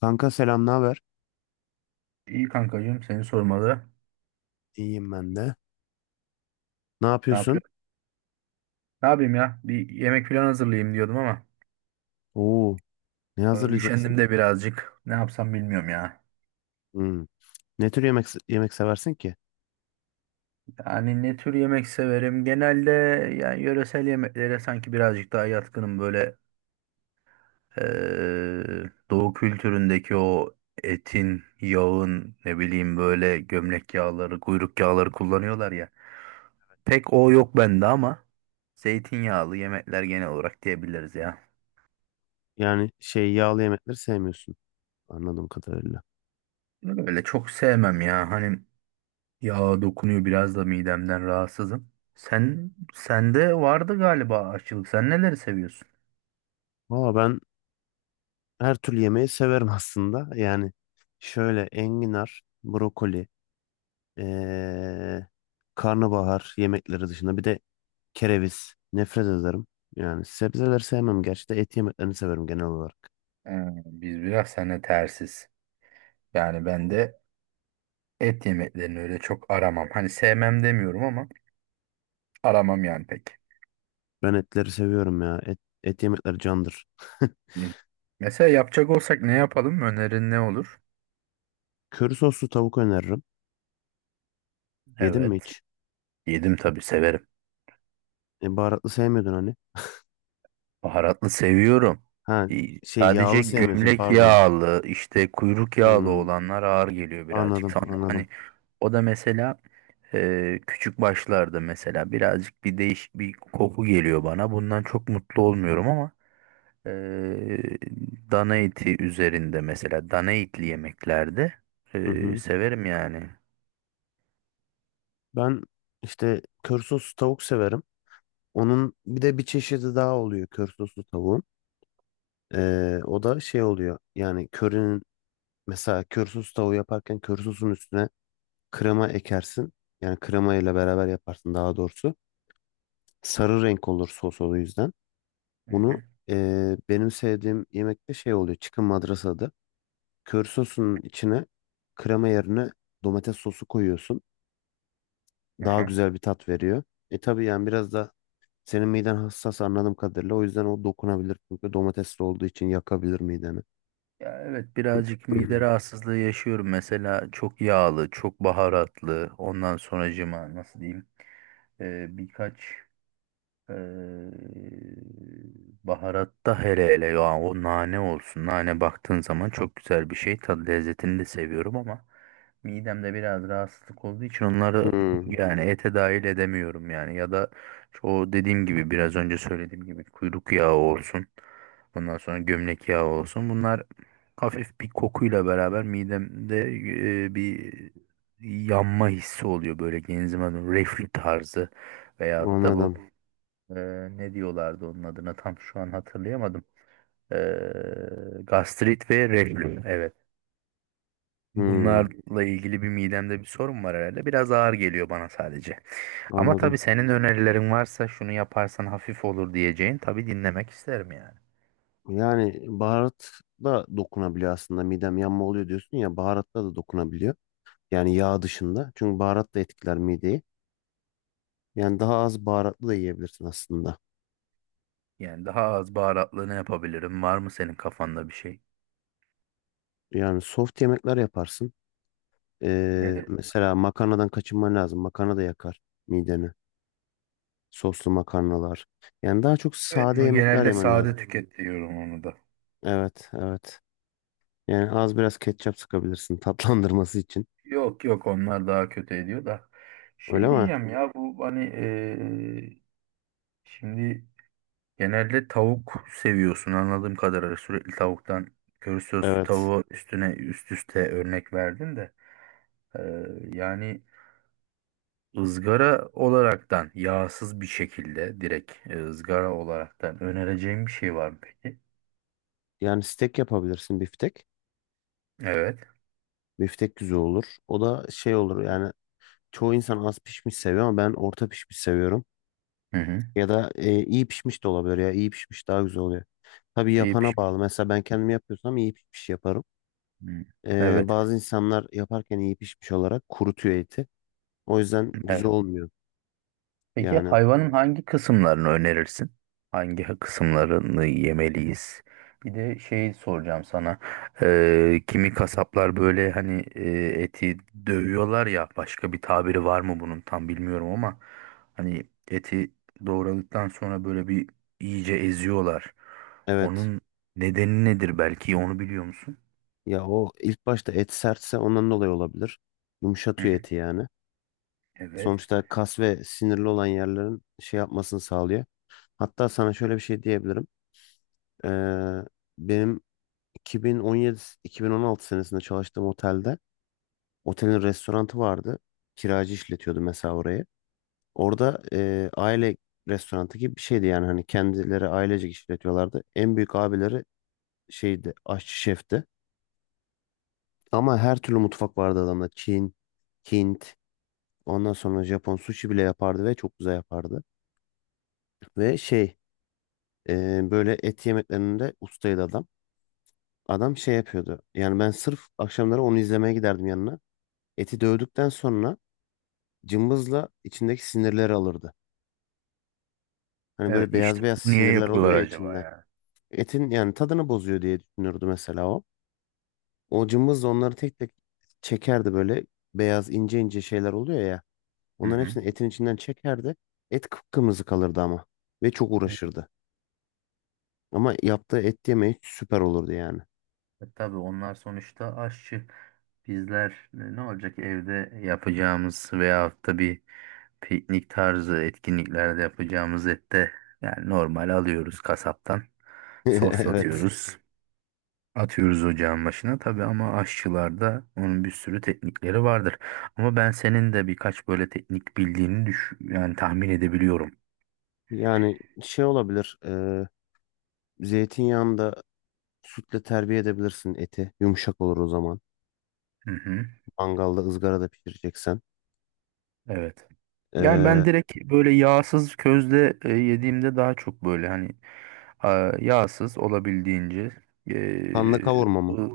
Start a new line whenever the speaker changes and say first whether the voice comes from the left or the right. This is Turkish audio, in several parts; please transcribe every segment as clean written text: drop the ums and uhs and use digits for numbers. left: Kanka selam, ne haber?
right: İyi kankacığım seni sormalı.
left: İyiyim ben de. Ne
right: Ne
left: yapıyorsun?
right: yapıyorsun? Ne yapayım ya? Bir yemek falan hazırlayayım diyordum ama
left: Oo, ne hazırlayacaksın?
right: üşendim de birazcık. Ne yapsam bilmiyorum ya.
left: Hmm. Ne tür yemek yemek seversin ki?
right: Yani ne tür yemek severim? Genelde yani yöresel yemeklere sanki birazcık daha yatkınım. Böyle e, doğu kültüründeki o etin, yağın ne bileyim böyle gömlek yağları, kuyruk yağları kullanıyorlar ya. Pek o yok bende ama zeytinyağlı yemekler genel olarak diyebiliriz ya.
left: Yani yağlı yemekleri sevmiyorsun anladığım kadarıyla.
right: Öyle çok sevmem ya. Hani ya dokunuyor biraz da midemden rahatsızım. Sen sende vardı galiba aşçılık. Sen neleri seviyorsun?
left: Valla ben her türlü yemeği severim aslında. Yani şöyle enginar, brokoli, ee, karnabahar yemekleri dışında bir de kereviz nefret ederim. Yani sebzeleri sevmem gerçi de et yemeklerini severim genel olarak.
right: Ee, Biz biraz seninle tersiz. Yani ben de et yemeklerini öyle çok aramam. Hani sevmem demiyorum ama aramam yani pek.
left: Ben etleri seviyorum ya. Et yemekleri candır.
right: Hı. Mesela yapacak olsak ne yapalım? Önerin ne olur?
left: Köri soslu tavuk öneririm. Yedin mi
right: Evet.
left: hiç?
right: Yedim tabii severim.
left: E, baharatlı sevmiyordun hani.
right: Baharatlı seviyorum.
left: Ha
right: İyi. Sadece
left: yağlı sevmiyorsun
right: gömlek
left: pardon.
right: yağlı, işte kuyruk yağlı
left: Hmm,
right: olanlar ağır geliyor birazcık.
left: anladım
right: Sonra
left: anladım.
right: hani o da mesela küçük başlarda mesela birazcık bir değiş bir koku geliyor bana. Bundan çok mutlu olmuyorum ama ee, dana eti üzerinde mesela dana etli yemeklerde
left: Hı hı.
right: severim yani.
left: Ben işte köri soslu tavuk severim. Onun bir de bir çeşidi daha oluyor köri soslu tavuğun. O da oluyor yani körinin mesela köri soslu tavuğu yaparken köri sosun üstüne krema ekersin. Yani krema ile beraber yaparsın daha doğrusu. Sarı renk olur sos o yüzden.
right: Hı
left: Bunu
right: hı.
left: benim sevdiğim yemekte oluyor. Chicken madrasa adı. Kör sosunun içine krema yerine domates sosu koyuyorsun.
right: Hı
left: Daha
right: hı.
left: güzel bir tat veriyor. E tabii yani biraz da senin miden hassas anladığım kadarıyla. O yüzden o dokunabilir. Çünkü domatesli olduğu için yakabilir mideni.
right: Ya evet birazcık mide rahatsızlığı yaşıyorum. Mesela çok yağlı, çok baharatlı. Ondan sonracıma nasıl diyeyim? Birkaç Ee, Baharatta hele hele ya o nane olsun. Nane baktığın zaman çok güzel bir şey. Tadı lezzetini de seviyorum ama midemde biraz rahatsızlık olduğu için onları
left: Hmm,
right: yani ete dahil edemiyorum yani. Ya da o dediğim gibi biraz önce söylediğim gibi kuyruk yağı olsun. Ondan sonra gömlek yağı olsun. Bunlar hafif bir kokuyla beraber midemde bir yanma hissi oluyor böyle genzime doğru. Reflü tarzı veyahut da bu
left: anladım.
right: ne diyorlardı onun adına tam şu an hatırlayamadım. Ee, Gastrit ve reflü. Evet.
left: Hmm,
right: Bunlarla ilgili bir midemde bir sorun var herhalde. Biraz ağır geliyor bana sadece. Ama tabii
left: anladım.
right: senin önerilerin varsa şunu yaparsan hafif olur diyeceğin tabii dinlemek isterim yani.
left: Yani baharat da dokunabiliyor aslında. Midem yanma oluyor diyorsun ya baharatta da dokunabiliyor. Yani yağ dışında. Çünkü baharat da etkiler mideyi. Yani daha az baharatlı da yiyebilirsin aslında.
right: Yani daha az baharatlı ne yapabilirim? Var mı senin kafanda bir şey?
left: Yani soft yemekler yaparsın.
right: Nedir?
left: Mesela makarnadan kaçınman lazım. Makarna da yakar mideni. Soslu makarnalar. Yani daha çok
right: Evet,
left: sade
right: no,
left: yemekler
right: genelde
left: yemen lazım.
right: sade tüket diyorum onu da.
left: Evet, evet. Yani az biraz ketçap sıkabilirsin tatlandırması için.
right: Yok yok onlar daha kötü ediyor da.
left: Öyle
right: Şey
left: mi?
right: diyeceğim ya bu hani şimdi genelde tavuk seviyorsun anladığım kadarıyla sürekli tavuktan köri soslu
left: Evet.
right: tavuğu üstüne üst üste örnek verdin de. Ee, Yani ızgara olaraktan yağsız bir şekilde direkt ızgara olaraktan önereceğim bir şey var mı peki?
left: Yani steak yapabilirsin biftek.
right: Evet.
left: Biftek güzel olur. O da olur yani çoğu insan az pişmiş seviyor ama ben orta pişmiş seviyorum.
right: Hı hı.
left: Ya da iyi pişmiş de olabilir ya. İyi pişmiş daha güzel oluyor. Tabii
right: İyi
left: yapana
right: pişmiş.
left: bağlı. Mesela ben kendim yapıyorsam iyi pişmiş yaparım.
right: Hı. Evet.
left: Bazı insanlar yaparken iyi pişmiş olarak kurutuyor eti. O yüzden güzel
right: Evet.
left: olmuyor.
right: Peki
left: Yani
right: hayvanın hangi kısımlarını önerirsin? Hangi kısımlarını yemeliyiz? Bir de şey soracağım sana. Kimi kasaplar böyle hani eti dövüyorlar ya başka bir tabiri var mı bunun tam bilmiyorum ama hani eti doğradıktan sonra böyle bir iyice eziyorlar.
left: evet,
right: Onun nedeni nedir belki onu biliyor musun?
left: ya o ilk başta et sertse ondan dolayı olabilir.
right: Hı
left: Yumuşatıyor
right: hı.
left: eti yani.
right: Evet.
left: Sonuçta kas ve sinirli olan yerlerin yapmasını sağlıyor. Hatta sana şöyle bir şey diyebilirim. Ee, Benim 2017-2016 senesinde çalıştığım otelde otelin restoranı vardı. Kiracı işletiyordu mesela orayı. Orada aile restoranı gibi bir şeydi yani hani kendileri ailecek işletiyorlardı. En büyük abileri aşçı şefti. Ama her türlü mutfak vardı adamda. Çin, Hint, ondan sonra Japon sushi bile yapardı ve çok güzel yapardı. Ve böyle et yemeklerinde ustaydı adam. Adam yapıyordu. Yani ben sırf akşamları onu izlemeye giderdim yanına. Eti dövdükten sonra cımbızla içindeki sinirleri alırdı. Hani
right: Evet
left: böyle
right: işte
left: beyaz beyaz
right: niye
left: sinirler oluyor
right: yapıyorlar
left: ya
right: acaba
left: içinde.
right: ya?
left: Etin yani tadını bozuyor diye düşünürdü mesela o. O cımbızla onları tek tek çekerdi böyle beyaz ince ince şeyler oluyor ya.
right: Hı
left: Onların
right: hı.
left: hepsini etin içinden çekerdi. Et kıpkırmızı kalırdı ama ve çok uğraşırdı. Ama yaptığı et yemeği süper olurdu yani.
right: E, tabii onlar sonuçta aşçı. Bizler ne olacak evde yapacağımız veyahut da bir piknik tarzı etkinliklerde yapacağımız ette yani normal alıyoruz kasaptan.
left: Evet.
right: Soslatıyoruz. Atıyoruz ocağın başına tabii ama aşçılarda onun bir sürü teknikleri vardır. Ama ben senin de birkaç böyle teknik bildiğini yani tahmin edebiliyorum.
left: Yani olabilir. Zeytinyağında sütle terbiye edebilirsin eti. Yumuşak olur o zaman.
right: Hı hı.
left: Mangalda ızgarada pişireceksen.
right: Evet. Yani
left: E,
right: ben direkt böyle yağsız közde yediğimde daha çok böyle hani a, yağsız olabildiğince
left: Kanla
right: e,
left: kavurma mı?
right: ı-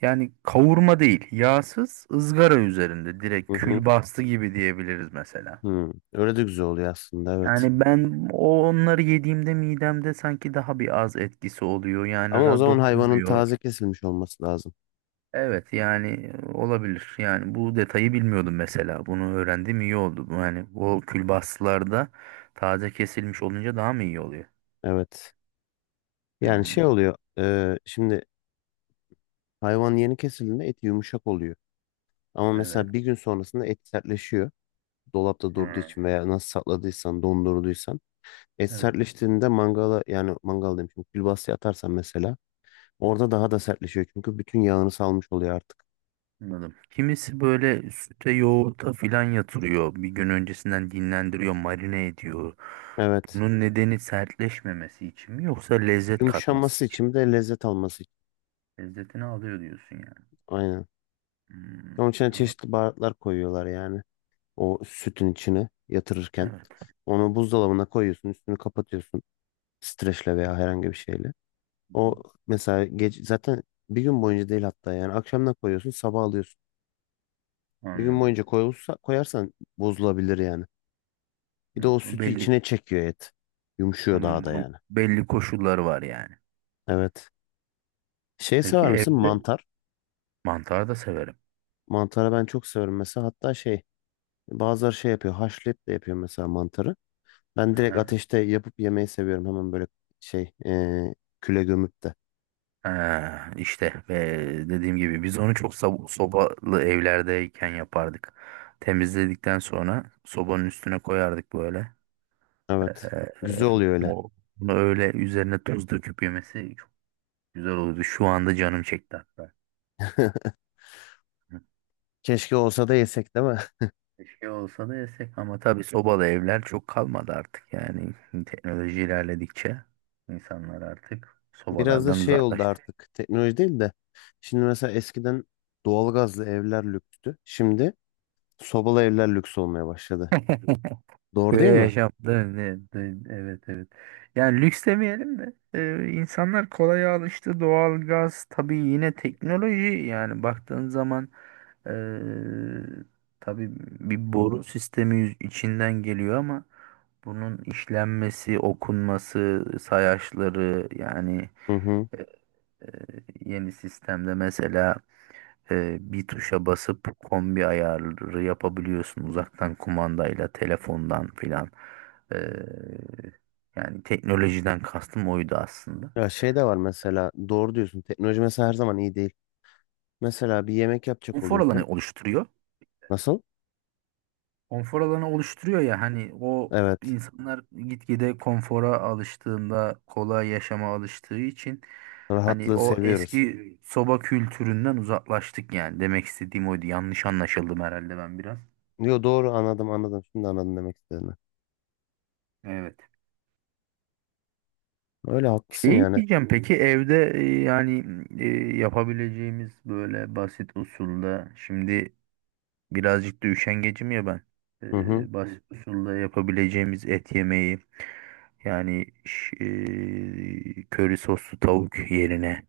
right: yani kavurma değil yağsız ızgara üzerinde direkt
left: Hı hı.
right: külbastı gibi diyebiliriz mesela.
left: Hı. Öyle de güzel oluyor aslında, evet.
right: Yani ben o onları yediğimde midemde sanki daha bir az etkisi oluyor yani
left: Ama o
right: ra
left: zaman hayvanın
right: dokunmuyor.
left: taze kesilmiş olması lazım.
right: Evet yani olabilir. Yani bu detayı bilmiyordum mesela. Bunu öğrendim iyi oldu. Bu yani o külbastılarda taze kesilmiş olunca daha mı iyi oluyor?
left: Evet. Yani
right: Hmm,
left: oluyor. Şimdi hayvan yeni kesildiğinde eti yumuşak oluyor. Ama
right: evet.
left: mesela bir gün sonrasında et sertleşiyor. Dolapta durduğu
right: Hmm,
left: için veya nasıl sakladıysan, dondurduysan. Et
right: evet.
left: sertleştiğinde mangala yani mangal demişim. Külbastaya atarsan mesela orada daha da sertleşiyor. Çünkü bütün yağını salmış oluyor artık.
right: Anladım. Kimisi böyle süte yoğurta filan yatırıyor. Bir gün öncesinden dinlendiriyor, marine ediyor.
left: Evet.
right: Bunun nedeni sertleşmemesi için mi yoksa lezzet katması
left: Yumuşaması
right: için
left: için bir de lezzet alması için.
right: mi? Lezzetini alıyor diyorsun yani.
left: Aynen. Onun
right: Hmm,
left: için
right: anladım.
left: çeşitli baharatlar koyuyorlar yani. O sütün içine yatırırken.
right: Evet.
left: Onu buzdolabına koyuyorsun, üstünü kapatıyorsun. Streçle veya herhangi bir şeyle.
right: Hı hı.
left: O mesela gece, zaten bir gün boyunca değil hatta yani akşamdan koyuyorsun, sabah alıyorsun. Bir gün
right: Anladım.
left: boyunca koyulsa, koyarsan bozulabilir yani. Bir de
right: Hı,
left: o
right: bu
left: sütü
right: belli
left: içine çekiyor et. Yumuşuyor daha
right: bunun,
left: da
right: bunun
left: yani.
right: belli koşulları var yani.
left: Evet.
right: Peki
left: Sever misin?
right: evde
left: Mantar.
right: mantar da severim.
left: Mantarı ben çok severim mesela. Hatta bazıları yapıyor. Haşlayıp de yapıyor mesela mantarı. Ben direkt
right: Aha.
left: ateşte yapıp yemeyi seviyorum. Hemen böyle şey eee, küle gömüp de.
right: Ha, işte ve dediğim gibi biz onu çok sobalı evlerdeyken yapardık. Temizledikten sonra sobanın üstüne koyardık böyle.
left: Evet.
right: Ee,
left: Güzel oluyor öyle.
right: o, Bunu öyle üzerine tuz döküp yemesi çok güzel olurdu. Şu anda canım çekti hatta.
left: Keşke olsa da yesek değil mi?
right: Bir şey olsa da yesek ama tabii sobalı evler çok kalmadı artık yani teknoloji ilerledikçe insanlar artık
left: Biraz da
right: sobalardan
left: oldu
right: uzaklaştı.
left: artık. Teknoloji değil de. Şimdi mesela eskiden doğalgazlı evler lükstü. Şimdi sobalı evler lüks olmaya başladı. Doğru
right: Köye
left: değil mi?
right: yaşamda evet evet. Yani lüks demeyelim de insanlar kolay alıştı doğal gaz tabii yine teknoloji yani baktığın zaman e, tabii bir boru sistemi içinden geliyor ama bunun işlenmesi, okunması, sayaçları yani.
left: Hı hı.
right: E, e, Yeni sistemde mesela bir tuşa basıp kombi ayarı yapabiliyorsun uzaktan kumandayla, telefondan filan. E, Yani teknolojiden kastım oydu aslında.
left: Ya de var mesela doğru diyorsun. Teknoloji mesela her zaman iyi değil. Mesela bir yemek yapacak
right: Konfor alanı
left: oluyorsun.
right: oluşturuyor.
left: Nasıl?
right: Konfor alanı oluşturuyor ya hani o
left: Evet.
right: insanlar gitgide konfora alıştığında, kolay yaşama alıştığı için hani
left: Rahatlığı
right: o
left: seviyoruz.
right: eski soba kültüründen uzaklaştık yani. Demek istediğim oydu. Yanlış anlaşıldım herhalde ben biraz.
left: Yo doğru, anladım. Şimdi anladım demek istediğini.
right: Evet.
left: Öyle haklısın
right: Şey
left: yani.
right: diyeceğim peki evde yani e, yapabileceğimiz böyle basit usulda şimdi birazcık da üşengecim ya ben. E,
left: Hı
right: Hı
left: hı.
right: basit hı. Usulda yapabileceğimiz et yemeği yani köri soslu tavuk yerine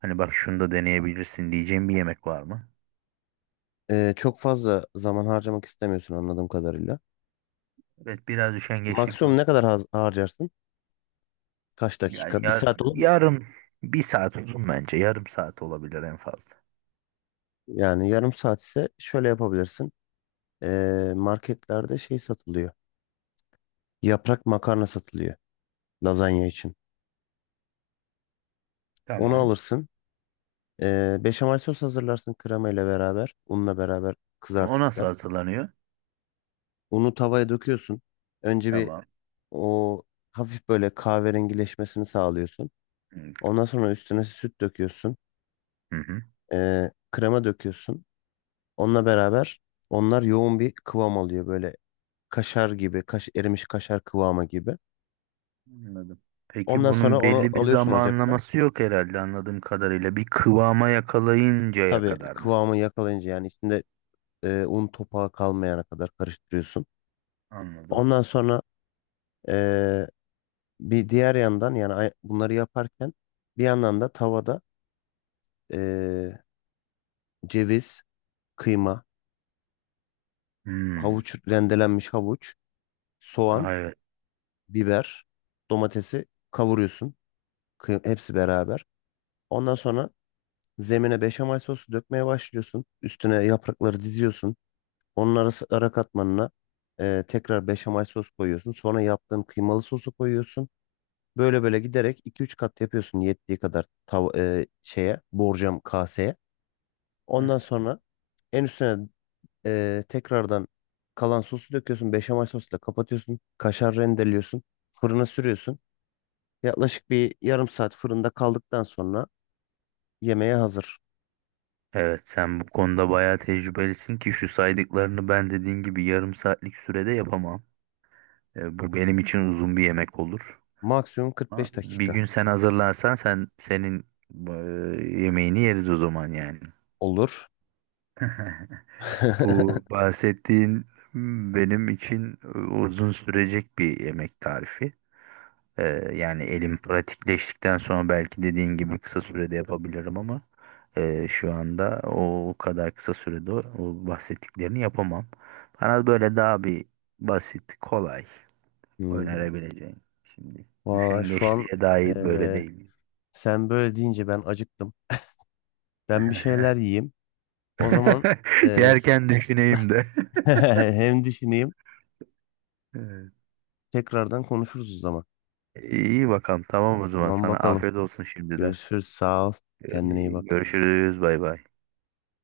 right: hani bak şunu da deneyebilirsin diyeceğim bir yemek var mı?
left: Çok fazla zaman harcamak istemiyorsun anladığım kadarıyla.
right: Evet biraz üşengeçlik
left: Maksimum
right: var.
left: ne kadar harcarsın? Kaç
right: Yani
left: dakika? Bir
right: yar,
left: saat olur mu?
right: yarım bir saat uzun bence yarım saat olabilir en fazla.
left: Yani yarım saat ise şöyle yapabilirsin. Marketlerde satılıyor. Yaprak makarna satılıyor lazanya için. Onu
right: Tamam.
left: alırsın. Beşamel sos hazırlarsın krema ile beraber, unla beraber
right: O
left: kızartıp
right: nasıl
left: da.
right: hazırlanıyor?
left: Unu tavaya döküyorsun. Önce bir
right: Tamam.
left: o hafif böyle kahverengileşmesini sağlıyorsun.
right: Hı
left: Ondan sonra üstüne süt döküyorsun.
right: hı.
left: Krema döküyorsun. Onunla beraber onlar yoğun bir kıvam alıyor böyle kaşar gibi, erimiş kaşar kıvamı gibi.
right: Anladım. Peki
left: Ondan
right: bunun
left: sonra onu
right: belli bir
left: alıyorsun ocaktan.
right: zamanlaması yok herhalde anladığım kadarıyla. Bir kıvama yakalayıncaya
left: Tabii
right: kadar mı?
left: kıvamı yakalayınca yani içinde un topağı kalmayana kadar karıştırıyorsun.
right: Anladım.
left: Ondan sonra ee, bir diğer yandan yani bunları yaparken bir yandan da tavada eee, ceviz, kıyma,
right: Hmm.
left: rendelenmiş havuç, soğan,
right: Aa, evet.
left: biber, domatesi kavuruyorsun. Hepsi beraber. Ondan sonra zemine beşamel sosu dökmeye başlıyorsun. Üstüne yaprakları diziyorsun. Onun arası ara katmanına tekrar beşamel sos koyuyorsun. Sonra yaptığın kıymalı sosu koyuyorsun. Böyle böyle giderek iki üç kat yapıyorsun yettiği kadar tav şeye borcam kaseye. Ondan
right: Heh.
left: sonra en üstüne tekrardan kalan sosu döküyorsun. Beşamel sosla kapatıyorsun. Kaşar rendeliyorsun. Fırına sürüyorsun. Yaklaşık bir yarım saat fırında kaldıktan sonra yemeğe hazır.
right: Evet sen bu konuda bayağı tecrübelisin ki şu saydıklarını ben dediğin gibi yarım saatlik sürede yapamam. E, bu benim için uzun bir yemek olur.
left: Maksimum
right: Ama
left: 45
right: bir
left: dakika
right: gün sen hazırlarsan sen senin e, yemeğini yeriz o zaman yani.
left: olur.
right: Bu bahsettiğin hmm, benim için uzun sürecek bir yemek tarifi. Ee, Yani elim pratikleştikten sonra belki dediğin gibi kısa sürede yapabilirim ama şu anda o kadar kısa sürede o bahsettiklerini yapamam. Bana böyle daha bir basit, kolay
left: Hmm.
right: önerebileceğin. Şimdi
left: Valla şu an
right: üşengeçliğe dair böyle
left: eee,
right: değil.
left: sen böyle deyince ben acıktım. Ben bir şeyler yiyeyim. O zaman eee,
right: Yerken düşüneyim de.
left: hem düşüneyim.
right: Evet.
left: Tekrardan konuşuruz o zaman.
right: İyi bakalım. Tamam o zaman.
left: Tamam
right: Sana
left: bakalım.
right: afiyet olsun şimdiden.
left: Görüşürüz. Sağ ol. Kendine iyi
right: Ee,
left: bak.
right: Görüşürüz. Bay bay.